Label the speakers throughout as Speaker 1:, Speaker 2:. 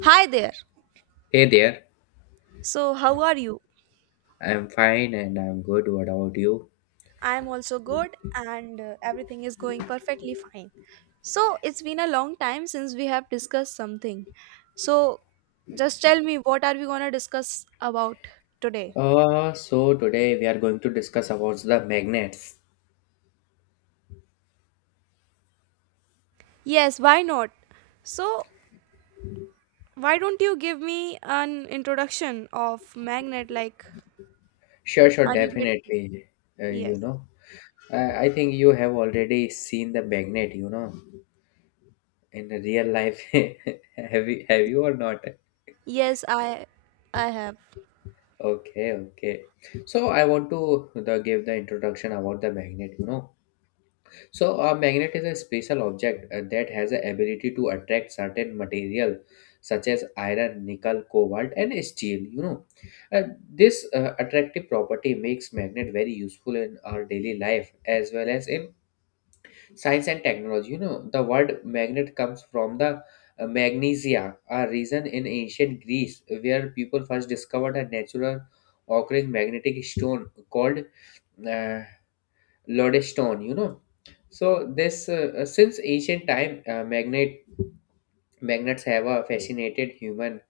Speaker 1: Hi there.
Speaker 2: Hey there,
Speaker 1: So, how are you?
Speaker 2: I'm fine and I'm good. What about you?
Speaker 1: I'm also good and everything is going perfectly fine. So, it's been a long time since we have discussed something. So, just tell me what are we going to discuss about today?
Speaker 2: So today we are going to discuss about the magnets.
Speaker 1: Yes, why not? So, why don't you give me an introduction of magnet like
Speaker 2: Sure, sure,
Speaker 1: are you getting?
Speaker 2: definitely. Uh,
Speaker 1: Yes.
Speaker 2: you know, I think you have already seen the magnet. In the real life, have you or not?
Speaker 1: Yes, I have.
Speaker 2: Okay, okay. So I give the introduction about the magnet. So a magnet is a special object that has the ability to attract certain material such as iron, nickel, cobalt and steel, you know. Uh, this attractive property makes magnet very useful in our daily life as well as in science and technology. You know, the word magnet comes from the magnesia, a region in ancient Greece where people first discovered a natural occurring magnetic stone called uh, lodestone. You know, so this since ancient time, magnets have fascinated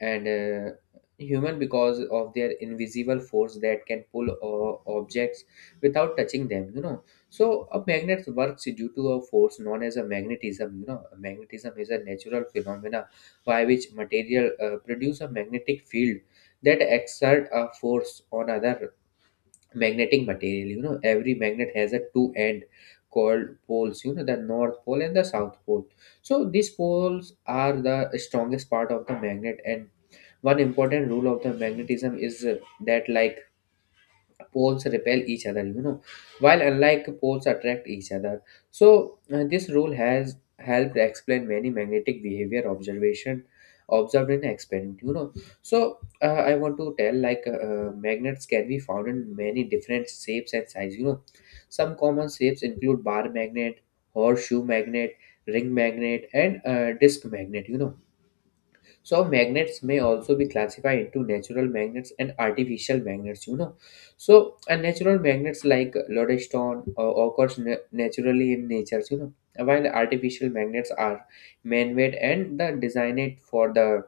Speaker 2: and uh, human because of their invisible force that can pull objects without touching them. You know, so a magnet works due to a force known as a magnetism. You know, magnetism is a natural phenomena by which material produce a magnetic field that exert a force on other magnetic material. You know, every magnet has a two end called poles. You know, the north pole and the south pole. So these poles are the strongest part of the magnet, and one important rule of the magnetism is that like poles repel each other, you know, while unlike poles attract each other. So this rule has helped explain many magnetic behavior observation observed in experiment. You know, so I want to tell, magnets can be found in many different shapes and size. You know, some common shapes include bar magnet, horseshoe magnet, ring magnet, and disk magnet. You know, so magnets may also be classified into natural magnets and artificial magnets, you know. So a natural magnets like lodestone occurs naturally in nature, you know, while artificial magnets are man-made and the designed for the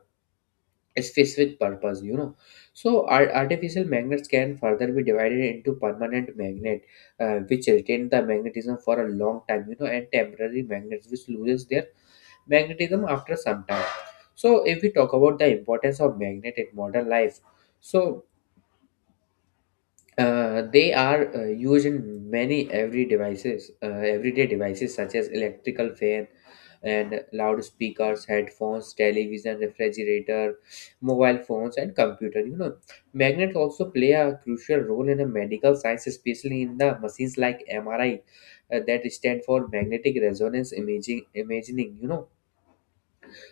Speaker 2: specific purpose, you know. So artificial magnets can further be divided into permanent magnet, which retain the magnetism for a long time, you know, and temporary magnets which loses their magnetism after some time. So, if we talk about the importance of magnet in modern life, so they are used in everyday devices such as electrical fan and loudspeakers, headphones, television, refrigerator, mobile phones, and computer. You know, magnets also play a crucial role in the medical science, especially in the machines like MRI, that stand for magnetic resonance imaging. Imaging, you know,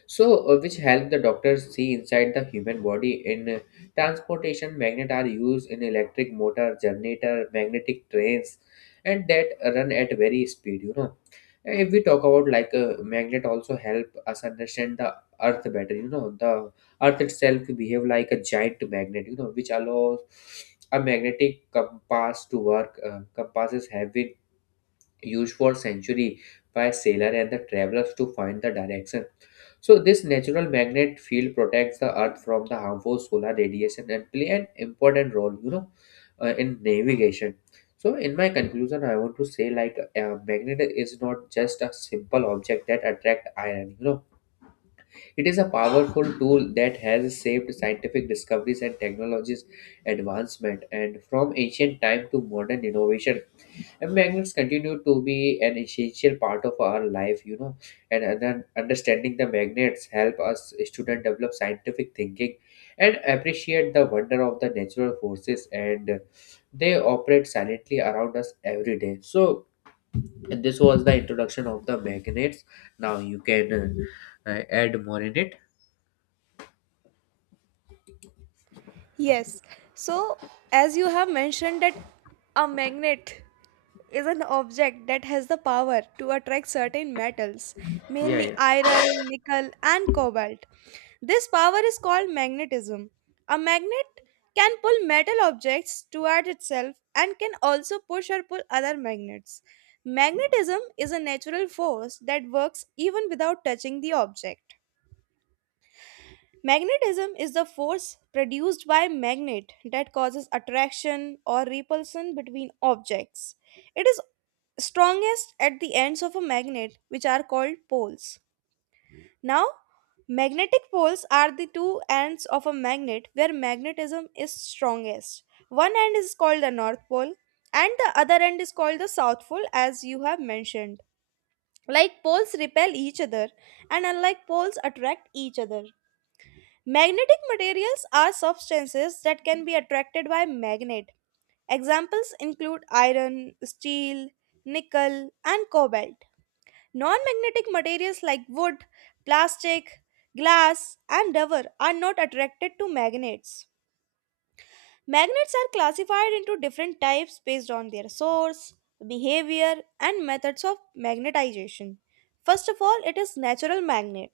Speaker 2: so which help the doctors see inside the human body. In transportation, magnet are used in electric motor, generator, magnetic trains and that run at very speed. You know, if we talk about, like, a magnet also help us understand the earth better. You know, the earth itself behave like a giant magnet, you know, which allows a magnetic compass to work. Compasses have been used for centuries by sailor and the travelers to find the direction. So this natural magnet field protects the earth from the harmful solar radiation and play an important role, you know, in navigation. So in my conclusion, I want to say, like, a magnet is not just a simple object that attract iron, you know. It is a powerful tool that has saved scientific discoveries and technologies advancement, and from ancient time to modern innovation, and magnets continue to be an essential part of our life, you know, and understanding the magnets help us students develop scientific thinking and appreciate the wonder of the natural forces and they operate silently around us every day. So this was the introduction of the magnets. Now you can add more in it.
Speaker 1: Yes. So, as you have mentioned that a magnet is an object that has the power to attract certain metals,
Speaker 2: Yeah,
Speaker 1: mainly
Speaker 2: yeah.
Speaker 1: iron, nickel, and cobalt. This power is called magnetism. A magnet can pull metal objects toward itself and can also push or pull other magnets. Magnetism is a natural force that works even without touching the object. Magnetism is the force produced by magnet that causes attraction or repulsion between objects. It is strongest at the ends of a magnet, which are called poles. Now, magnetic poles are the two ends of a magnet where magnetism is strongest. One end is called the North Pole, and the other end is called the South Pole, as you have mentioned. Like poles repel each other, and unlike poles attract each other. Magnetic materials are substances that can be attracted by magnet. Examples include iron, steel, nickel, and cobalt. Non magnetic materials like wood, plastic, glass, and rubber are not attracted to magnets. Magnets are classified into different types based on their source, behavior, and methods of magnetization. First of all, it is natural magnet.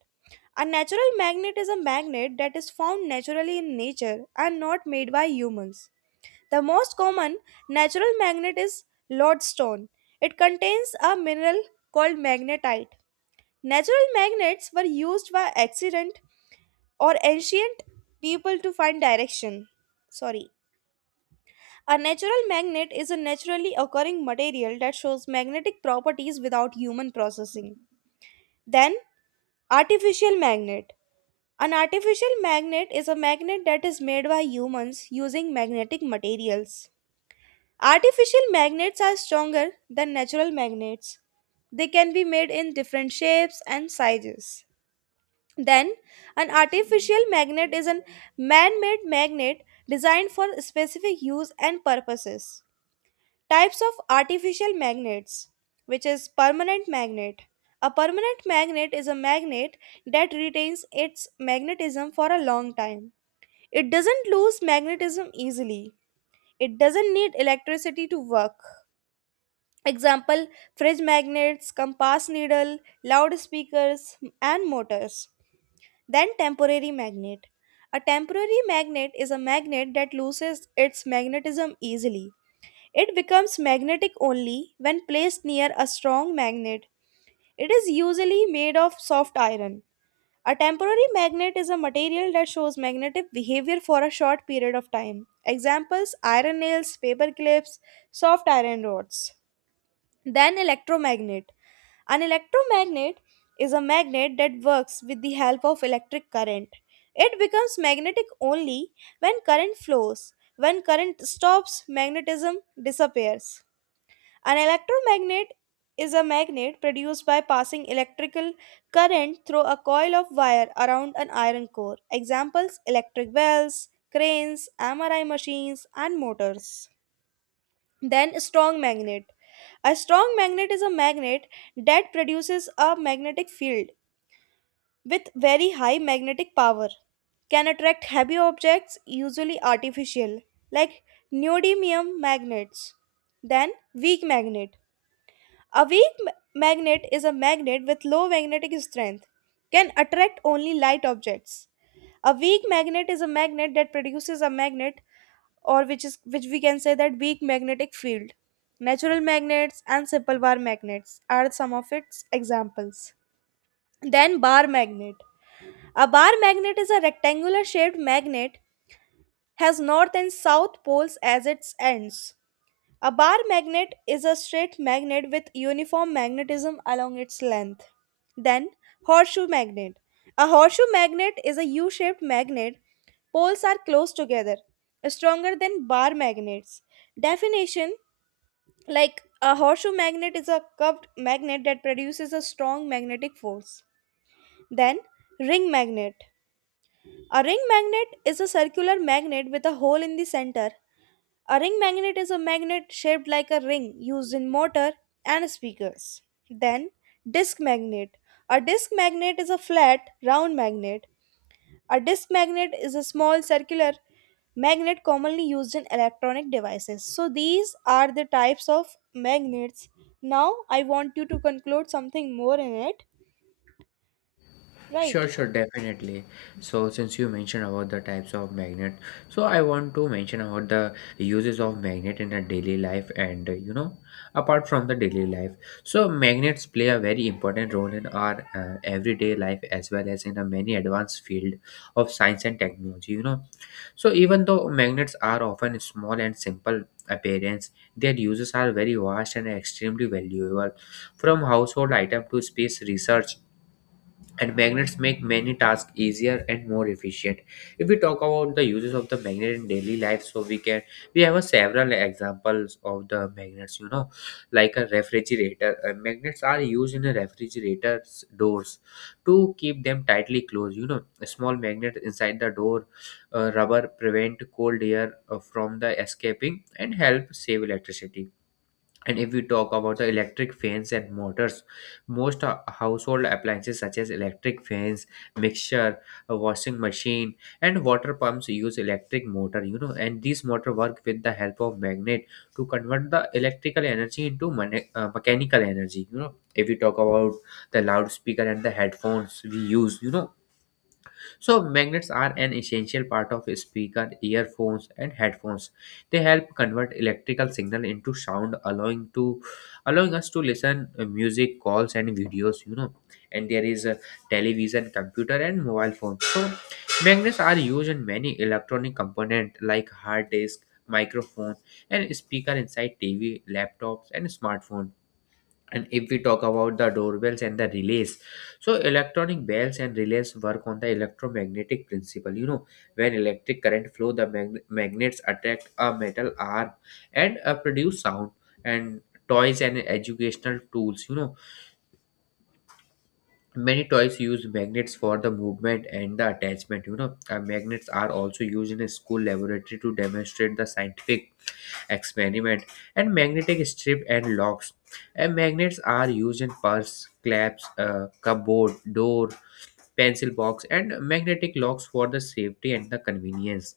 Speaker 1: A natural magnet is a magnet that is found naturally in nature and not made by humans. The most common natural magnet is lodestone. It contains a mineral called magnetite. Natural magnets were used by accident or ancient people to find direction. Sorry, a natural magnet is a naturally occurring material that shows magnetic properties without human processing. Then, artificial magnet. An artificial magnet is a magnet that is made by humans using magnetic materials. Artificial magnets are stronger than natural magnets. They can be made in different shapes and sizes. Then, an artificial magnet is a man made magnet designed for specific use and purposes. Types of artificial magnets, which is permanent magnet. A permanent magnet is a magnet that retains its magnetism for a long time. It doesn't lose magnetism easily. It doesn't need electricity to work. Example fridge magnets, compass needle, loudspeakers, and motors. Then temporary magnet. A temporary magnet is a magnet that loses its magnetism easily. It becomes magnetic only when placed near a strong magnet. It is usually made of soft iron. A temporary magnet is a material that shows magnetic behavior for a short period of time. Examples iron nails, paper clips, soft iron rods. Then, electromagnet. An electromagnet is a magnet that works with the help of electric current. It becomes magnetic only when current flows. When current stops, magnetism disappears. An electromagnet is a magnet produced by passing electrical current through a coil of wire around an iron core. Examples electric bells, cranes, MRI machines, and motors. Then, strong magnet. A strong magnet is a magnet that produces a magnetic field with very high magnetic power. Can attract heavy objects, usually artificial, like neodymium magnets. Then, weak magnet. A weak magnet is a magnet with low magnetic strength, can attract only light objects. A weak magnet is a magnet that produces a magnet or which is which we can say that weak magnetic field. Natural magnets and simple bar magnets are some of its examples. Then bar magnet. A bar magnet is a rectangular shaped magnet has north and south poles as its ends. A bar magnet is a straight magnet with uniform magnetism along its length. Then, horseshoe magnet. A horseshoe magnet is a U shaped magnet. Poles are close together, stronger than bar magnets. Definition like a horseshoe magnet is a curved magnet that produces a strong magnetic force. Then, ring magnet. A ring magnet is a circular magnet with a hole in the center a ring magnet is a magnet shaped like a ring used in motor and speakers. Then, disc magnet. A disc magnet is a flat, round magnet. A disc magnet is a small circular magnet commonly used in electronic devices. So, these are the types of magnets. Now, I want you to conclude something more in it, right?
Speaker 2: Sure, sure, definitely. So, since you mentioned about the types of magnet, so I want to mention about the uses of magnet in a daily life and, apart from the daily life. So, magnets play a very important role in our everyday life as well as in a many advanced field of science and technology, you know. So, even though magnets are often small and simple appearance, their uses are very vast and extremely valuable from household item to space research, and magnets make many tasks easier and more efficient. If we talk about the uses of the magnet in daily life, so we have a several examples of the magnets. You know, like a refrigerator. Magnets are used in a refrigerator's doors to keep them tightly closed. You know, a small magnet inside the door rubber prevent cold air from the escaping and help save electricity. And if we talk about the electric fans and motors, most household appliances such as electric fans, mixer, a washing machine, and water pumps use electric motor. You know, and these motor work with the help of magnet to convert the electrical energy into mechanical energy. You know, if we talk about the loudspeaker and the headphones we use, you know, so, magnets are an essential part of speaker, earphones, and headphones. They help convert electrical signal into sound, allowing us to listen music, calls, and videos. You know, and there is a television, computer, and mobile phone. So, magnets are used in many electronic component like hard disk, microphone, and speaker inside TV, laptops, and smartphone. And if we talk about the doorbells and the relays, so electronic bells and relays work on the electromagnetic principle. You know, when electric current flow, the magnets attract a metal arm and produce sound. And toys and educational tools, you know, many toys use magnets for the movement and the attachment. You know, magnets are also used in a school laboratory to demonstrate the scientific experiment. And magnetic strip and locks, and magnets are used in purse claps, cupboard door, pencil box, and magnetic locks for the safety and the convenience.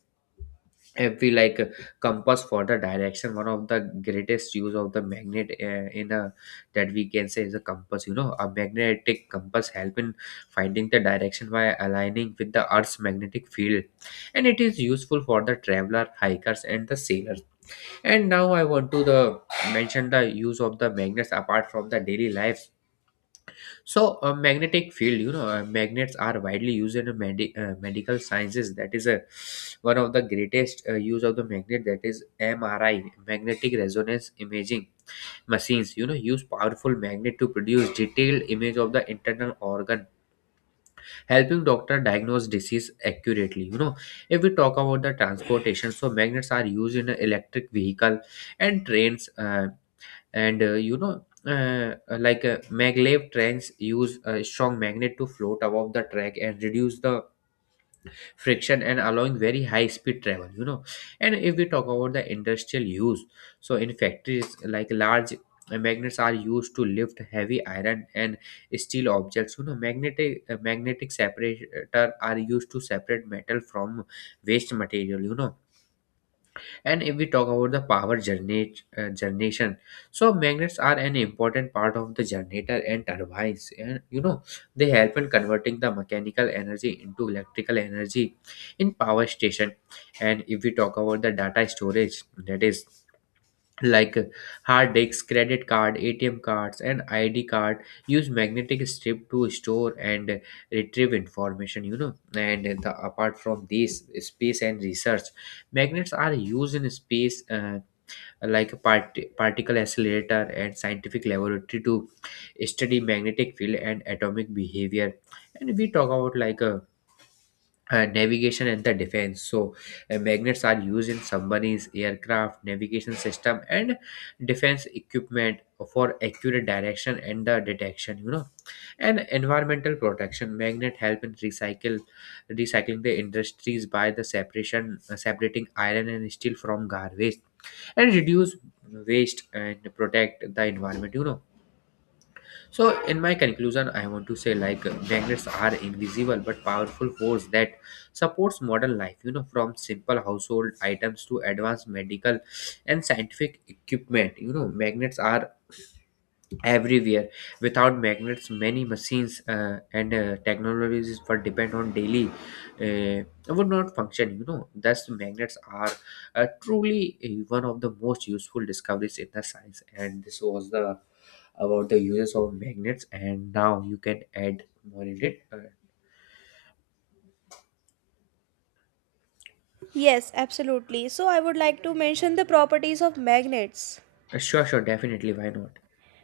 Speaker 2: If we like, compass for the direction, one of the greatest use of the magnet, in a that we can say, is a compass. You know, a magnetic compass help in finding the direction by aligning with the earth's magnetic field, and it is useful for the traveler, hikers, and the sailors. And now I want to the mention the use of the magnets apart from the daily lives. So a magnetic field, you know, magnets are widely used in a medical sciences. That is a one of the greatest use of the magnet. That is MRI, magnetic resonance imaging machines. You know, use powerful magnet to produce detailed image of the internal organ, helping doctor diagnose disease accurately. You know, if we talk about the transportation, so magnets are used in a electric vehicle and trains. And You know, like, maglev trains use a strong magnet to float above the track and reduce the friction and allowing very high speed travel. You know, and if we talk about the industrial use, so in factories, like, large magnets are used to lift heavy iron and steel objects. You know, magnetic separator are used to separate metal from waste material. You know, and if we talk about the power generation, so magnets are an important part of the generator and turbines, and, you know, they help in converting the mechanical energy into electrical energy in power station. And if we talk about the data storage, that is, like, hard disks, credit card, ATM cards, and ID card use magnetic strip to store and retrieve information. You know, and apart from these space and research, magnets are used in space, like, particle accelerator and scientific laboratory to study magnetic field and atomic behavior. And we talk about, like, a navigation and the defense, so magnets are used in submarines, aircraft navigation system, and defense equipment for accurate direction and the detection. You know, and environmental protection, magnet help in recycle recycling the industries by the separation separating iron and steel from garbage and reduce waste and protect the environment. You know, so, in my conclusion, I want to say, like, magnets are invisible but powerful force that supports modern life. You know, from simple household items to advanced medical and scientific equipment. You know, magnets are everywhere. Without magnets, many machines and technologies for depend on daily uh, would not function. You know, thus magnets are truly one of the most useful discoveries in the science. And this was the about the uses of magnets, and now you can add more in it.
Speaker 1: Yes, absolutely. So, I would like to mention the properties of magnets.
Speaker 2: Sure, sure, definitely. Why not?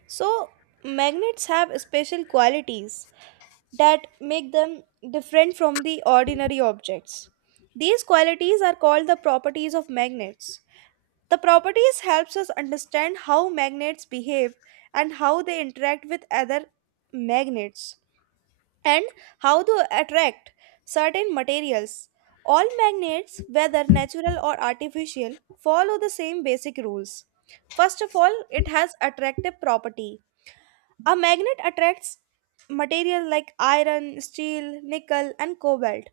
Speaker 1: So, magnets have special qualities that make them different from the ordinary objects. These qualities are called the properties of magnets. The properties helps us understand how magnets behave and how they interact with other magnets and how to attract certain materials. All magnets, whether natural or artificial, follow the same basic rules. First of all, it has attractive property a magnet attracts material like iron, steel, nickel, and cobalt.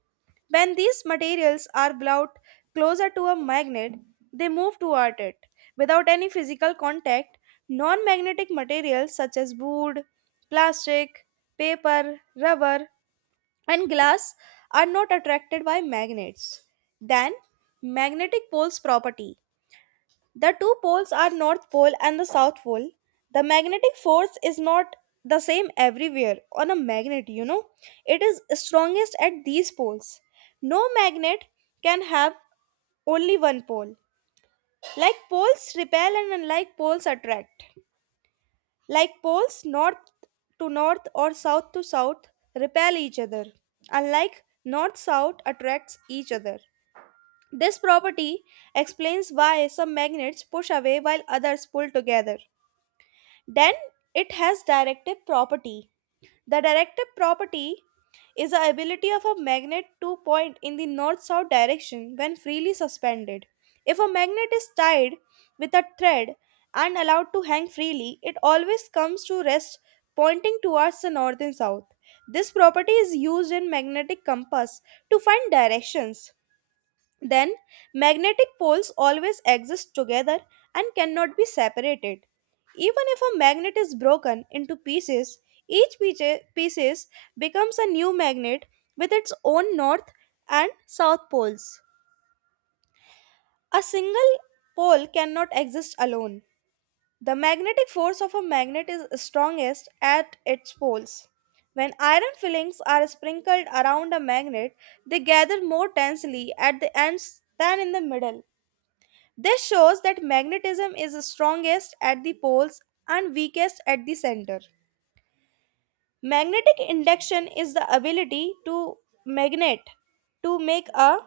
Speaker 1: When these materials are brought closer to a magnet, they move toward it. Without any physical contact, non magnetic materials such as wood, plastic, paper, rubber, and glass are not attracted by magnets. Then, magnetic poles property. The two poles are North Pole and the South Pole. The magnetic force is not the same everywhere on a magnet, you know. It is strongest at these poles. No magnet can have only one pole. Like poles repel and unlike poles attract. Like poles north to north or south to south repel each other. Unlike north south attracts each other. This property explains why some magnets push away while others pull together. Then it has directive property. The directive property is the ability of a magnet to point in the north south direction when freely suspended. If a magnet is tied with a thread and allowed to hang freely, it always comes to rest pointing towards the north and south. This property is used in magnetic compass to find directions. Then, magnetic poles always exist together and cannot be separated. Even if a magnet is broken into pieces, each pieces becomes a new magnet with its own north and south poles. A single pole cannot exist alone. The magnetic force of a magnet is strongest at its poles. When iron fillings are sprinkled around a magnet, they gather more tensely at the ends than in the middle. This shows that magnetism is strongest at the poles and weakest at the center. Magnetic induction is the ability to magnet to make a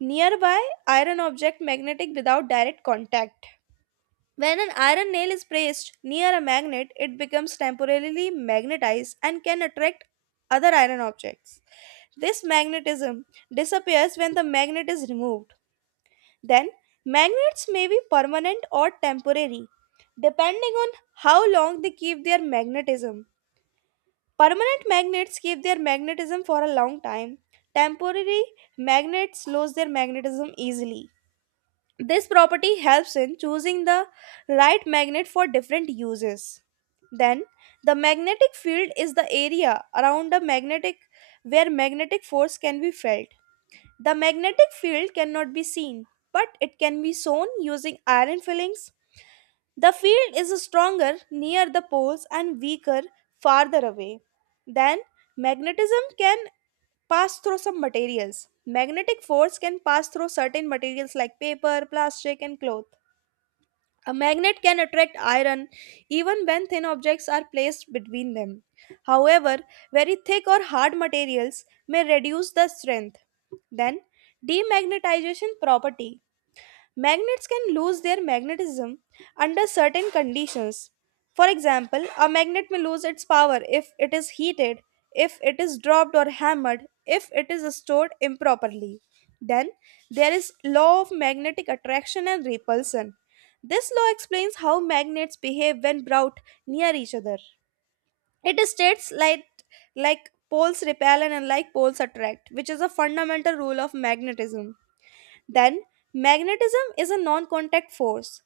Speaker 1: nearby iron object magnetic without direct contact. When an iron nail is placed near a magnet, it becomes temporarily magnetized and can attract other iron objects. This magnetism disappears when the magnet is removed. Then, magnets may be permanent or temporary, depending on how long they keep their magnetism. Permanent magnets keep their magnetism for a long time. Temporary magnets lose their magnetism easily. This property helps in choosing the right magnet for different uses. Then, the magnetic field is the area around a magnetic where magnetic force can be felt. The magnetic field cannot be seen, but it can be shown using iron fillings. The field is stronger near the poles and weaker farther away. Then, magnetism can pass through some materials. Magnetic force can pass through certain materials like paper, plastic, and cloth. A magnet can attract iron even when thin objects are placed between them. However, very thick or hard materials may reduce the strength. Then, demagnetization property. Magnets can lose their magnetism under certain conditions. For example, a magnet may lose its power if it is heated, if it is dropped or hammered, if it is stored improperly. Then there is law of magnetic attraction and repulsion. This law explains how magnets behave when brought near each other. It states like poles repel and unlike poles attract, which is a fundamental rule of magnetism. Then, magnetism is a non contact force.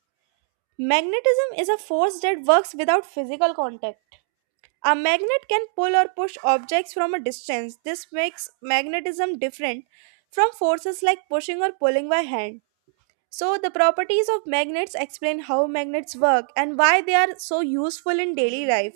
Speaker 1: Magnetism is a force that works without physical contact. A magnet can pull or push objects from a distance. This makes magnetism different from forces like pushing or pulling by hand. So, the properties of magnets explain how magnets work and why they are so useful in daily life.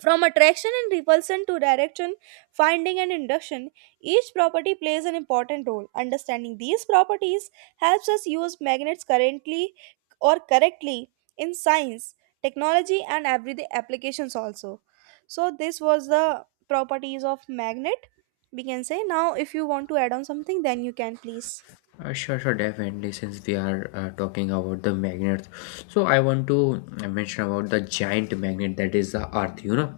Speaker 1: From attraction and repulsion to direction, finding and induction, each property plays an important role. Understanding these properties helps us use magnets currently or correctly in science, technology, and everyday applications also. So, this was the properties of magnet. We can say now, if you want to add on something, then you can please.
Speaker 2: Sure, sure, definitely. Since we are talking about the magnets, so I want to mention about the giant magnet that is the Earth.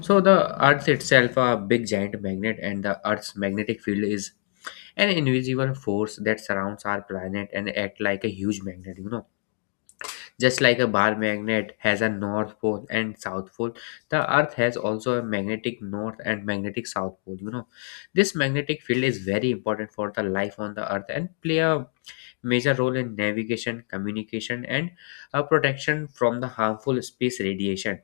Speaker 2: So the Earth itself a big giant magnet, and the Earth's magnetic field is an invisible force that surrounds our planet and act like a huge magnet. Just like a bar magnet has a north pole and south pole, the earth has also a magnetic north and magnetic south pole. This magnetic field is very important for the life on the earth and play a major role in navigation, communication and protection from the harmful space radiation.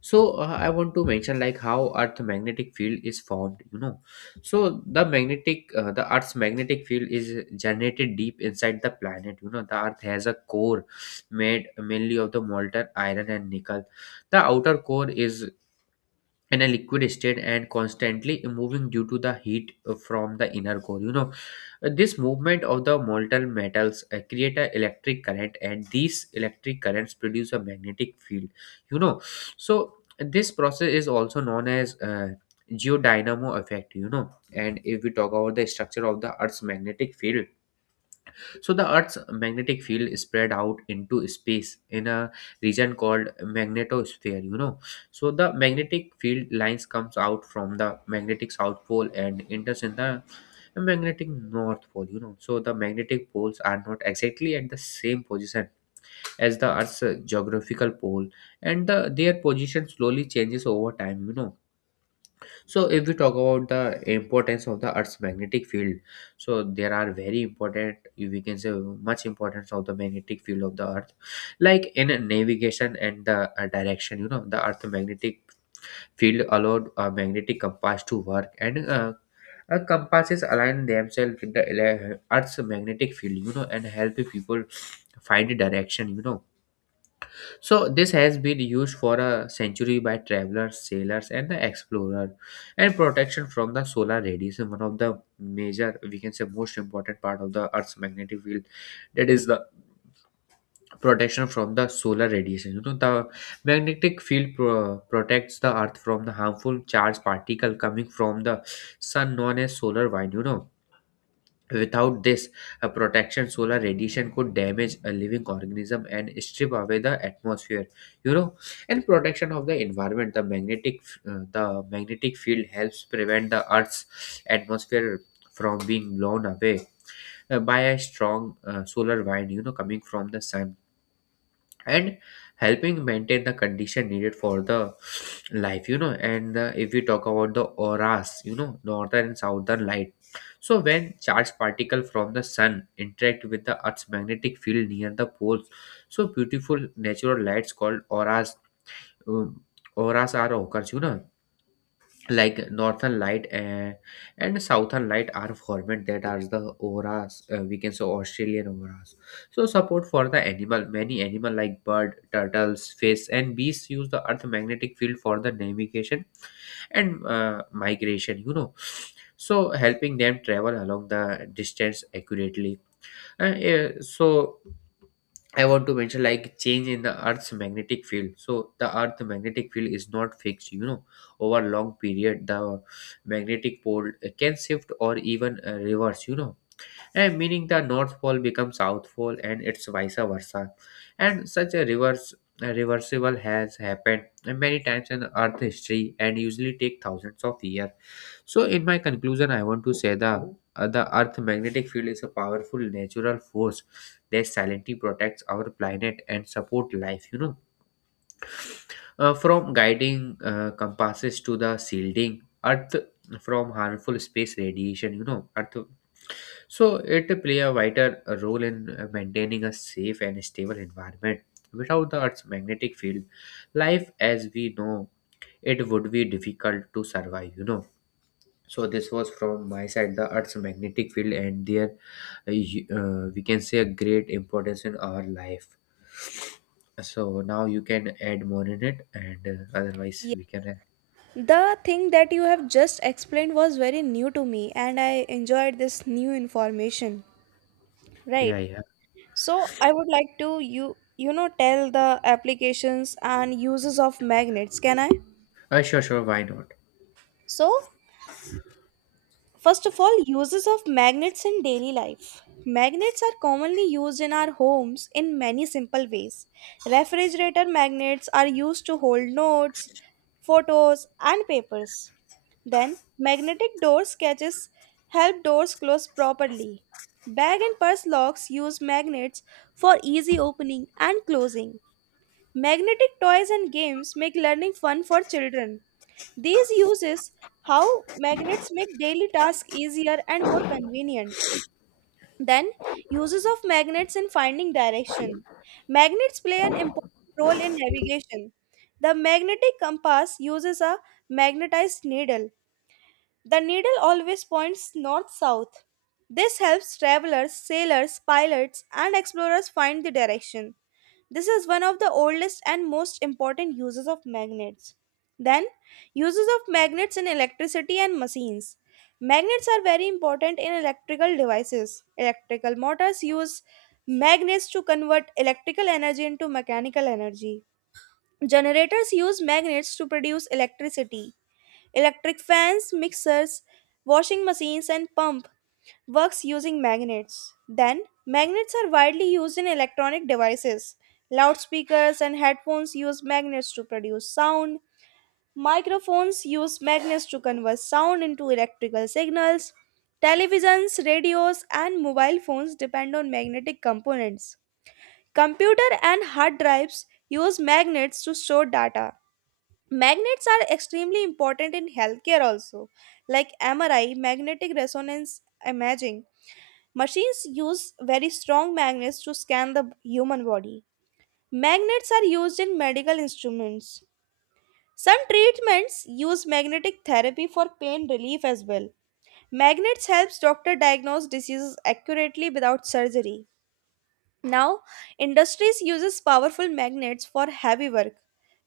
Speaker 2: So I want to mention like how earth magnetic field is formed. So the earth's magnetic field is generated deep inside the planet. The earth has a core made mainly of the molten iron and nickel. The outer core is in a liquid state and constantly moving due to the heat from the inner core. This movement of the molten metals create an electric current and these electric currents produce a magnetic field you know so this process is also known as geodynamo effect. And if we talk about the structure of the earth's magnetic field, so the Earth's magnetic field spread out into space in a region called magnetosphere. You know. So the magnetic field lines comes out from the magnetic south pole and enters in the magnetic north pole. You know. So the magnetic poles are not exactly at the same position as the Earth's geographical pole and their position slowly changes over time. You know so if we talk about the importance of the Earth's magnetic field, so there are very important, we can say much importance of the magnetic field of the Earth, like in navigation and the direction. You know, the Earth magnetic field allowed a magnetic compass to work, and compasses align themselves with the Earth's magnetic field, You know, and help people find direction. You know so this has been used for a century by travelers, sailors, and the explorer, and protection from the solar radiation. One of the major, we can say, most important part of the Earth's magnetic field, that is the protection from the solar radiation. You know, the magnetic field protects the Earth from the harmful charged particle coming from the sun, known as solar wind. You know Without this protection, solar radiation could damage a living organism and strip away the atmosphere, You know, and protection of the environment. The the magnetic field helps prevent the Earth's atmosphere from being blown away by a strong solar wind, You know, coming from the sun and helping maintain the condition needed for the life. You know and if we talk about the auras, you know northern and southern light, so when charged particle from the sun interact with the earth's magnetic field near the poles, so beautiful natural lights called auras, um, auras are occurs, you know like northern light and southern light are formed, that are the auras, we can say australian auras. So support for the animal, many animal like bird turtles fish and bees use the earth magnetic field for the navigation and migration, you know so helping them travel along the distance accurately. Yeah, so I want to mention like change in the Earth's magnetic field. So the Earth magnetic field is not fixed. You know, over long period the magnetic pole can shift or even reverse, You know, and meaning the north pole becomes south pole and it's vice versa, and such a reverse, a reversible has happened many times in earth history and usually take thousands of years. So in my conclusion I want to say the earth magnetic field is a powerful natural force that silently protects our planet and support life. You know From guiding compasses to the shielding earth from harmful space radiation, you know earth, so it play a vital role in maintaining a safe and stable environment. Without the Earth's magnetic field, life as we know it would be difficult to survive. You know. So this was from my side the Earth's magnetic field and their we can say a great importance in our life. So now you can add more in it, and otherwise
Speaker 1: Yeah.
Speaker 2: we can.
Speaker 1: The thing that you have just explained was very new to me, and I enjoyed this new information.
Speaker 2: Yeah,
Speaker 1: Right.
Speaker 2: yeah.
Speaker 1: So I would like to tell the applications and uses of magnets, can I?
Speaker 2: Sure, sure. Why not?
Speaker 1: So first of all, uses of magnets in daily life. Magnets are commonly used in our homes in many simple ways. Refrigerator magnets are used to hold notes, photos and papers. Then magnetic door catches help doors close properly. Bag and purse locks use magnets for easy opening and closing. Magnetic toys and games make learning fun for children. These uses how magnets make daily tasks easier and more convenient. Then, uses of magnets in finding direction. Magnets play an important role in navigation. The magnetic compass uses a magnetized needle. The needle always points north south. This helps travelers, sailors, pilots, and explorers find the direction. This is one of the oldest and most important uses of magnets. Then, uses of magnets in electricity and machines. Magnets are very important in electrical devices. Electrical motors use magnets to convert electrical energy into mechanical energy. Generators use magnets to produce electricity. Electric fans, mixers, washing machines, and pump works using magnets. Then, magnets are widely used in electronic devices. Loudspeakers and headphones use magnets to produce sound. Microphones use magnets to convert sound into electrical signals. Televisions, radios, and mobile phones depend on magnetic components. Computer and hard drives use magnets to store data. Magnets are extremely important in healthcare also, like MRI, magnetic resonance imaging machines use very strong magnets to scan the human body. Magnets are used in medical instruments. Some treatments use magnetic therapy for pain relief as well. Magnets helps doctor diagnose diseases accurately without surgery. Now, industries uses powerful magnets for heavy work.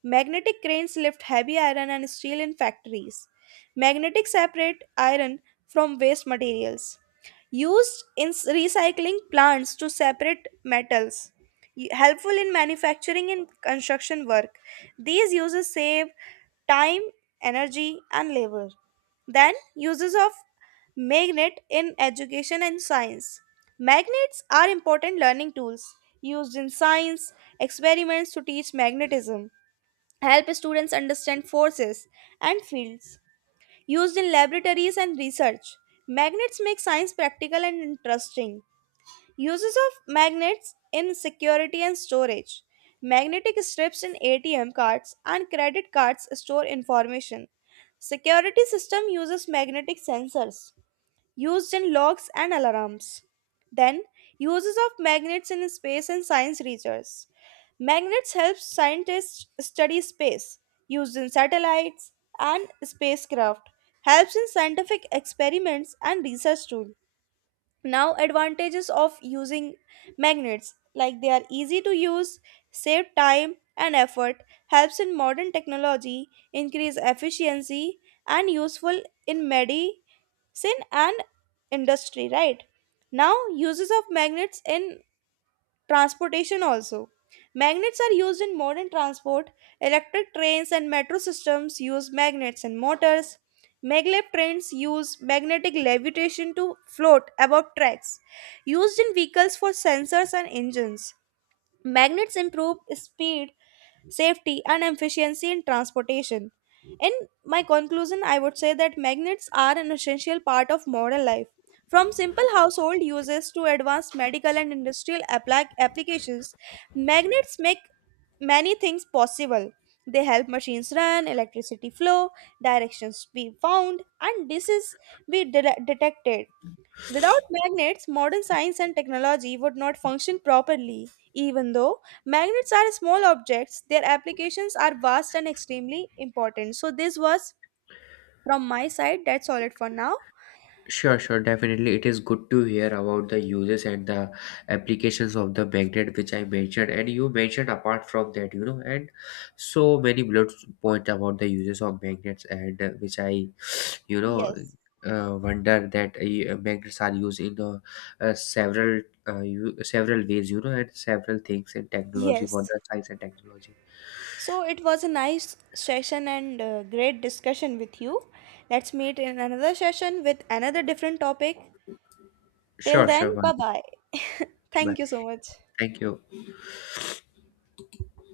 Speaker 1: Magnetic cranes lift heavy iron and steel in factories. Magnetic separate iron from waste materials. Recycling plants to separate metals. Helpful in manufacturing and construction work. These uses save time, energy, and labor. Then, uses of magnet in education and science. Magnets are important learning tools used in science experiments to teach magnetism, help students understand forces and fields. Used in laboratories and research, magnets make science practical and interesting. Uses of magnets in security and storage. Magnetic strips in ATM cards and credit cards store information. Security system uses magnetic sensors used in locks and alarms. Then, uses of magnets in space and science research. Magnets help scientists study space, used in satellites and spacecraft, helps in scientific experiments and research tool. Now, advantages of using magnets like they are easy to use, save time and effort, helps in modern technology, increase efficiency, and useful in medicine and industry, right? Now, uses of magnets in transportation also. Magnets are used in modern transport. Electric trains and metro systems use magnets and motors. Maglev trains use magnetic levitation to float above tracks. Used in vehicles for sensors and engines. Magnets improve speed, safety, and efficiency in transportation. In my conclusion, I would say that magnets are an essential part of modern life. From simple household uses to advanced medical and industrial applications, magnets make many things possible. They help machines run, electricity flow, directions be found, and diseases be detected. Without magnets, modern science and technology would not function properly. Even though magnets are small objects, their applications are vast and extremely important. So, this was from my side. That's all it for now.
Speaker 2: Sure, sure, definitely. It is good to hear about the uses and the applications of the magnet which I mentioned, and you mentioned apart from that, you know, and so many blood point about the uses of magnets, and which I, you know,
Speaker 1: Yes.
Speaker 2: wonder that magnets are used in several several ways, you know, and several things in technology for
Speaker 1: Yes.
Speaker 2: the science and technology.
Speaker 1: So, it was a nice session and great discussion with you. Let's meet in another session with another different topic. Till
Speaker 2: Sure,
Speaker 1: then,
Speaker 2: sure, why
Speaker 1: bye
Speaker 2: not?
Speaker 1: bye.
Speaker 2: Bye.
Speaker 1: Thank you so much.
Speaker 2: Thank you.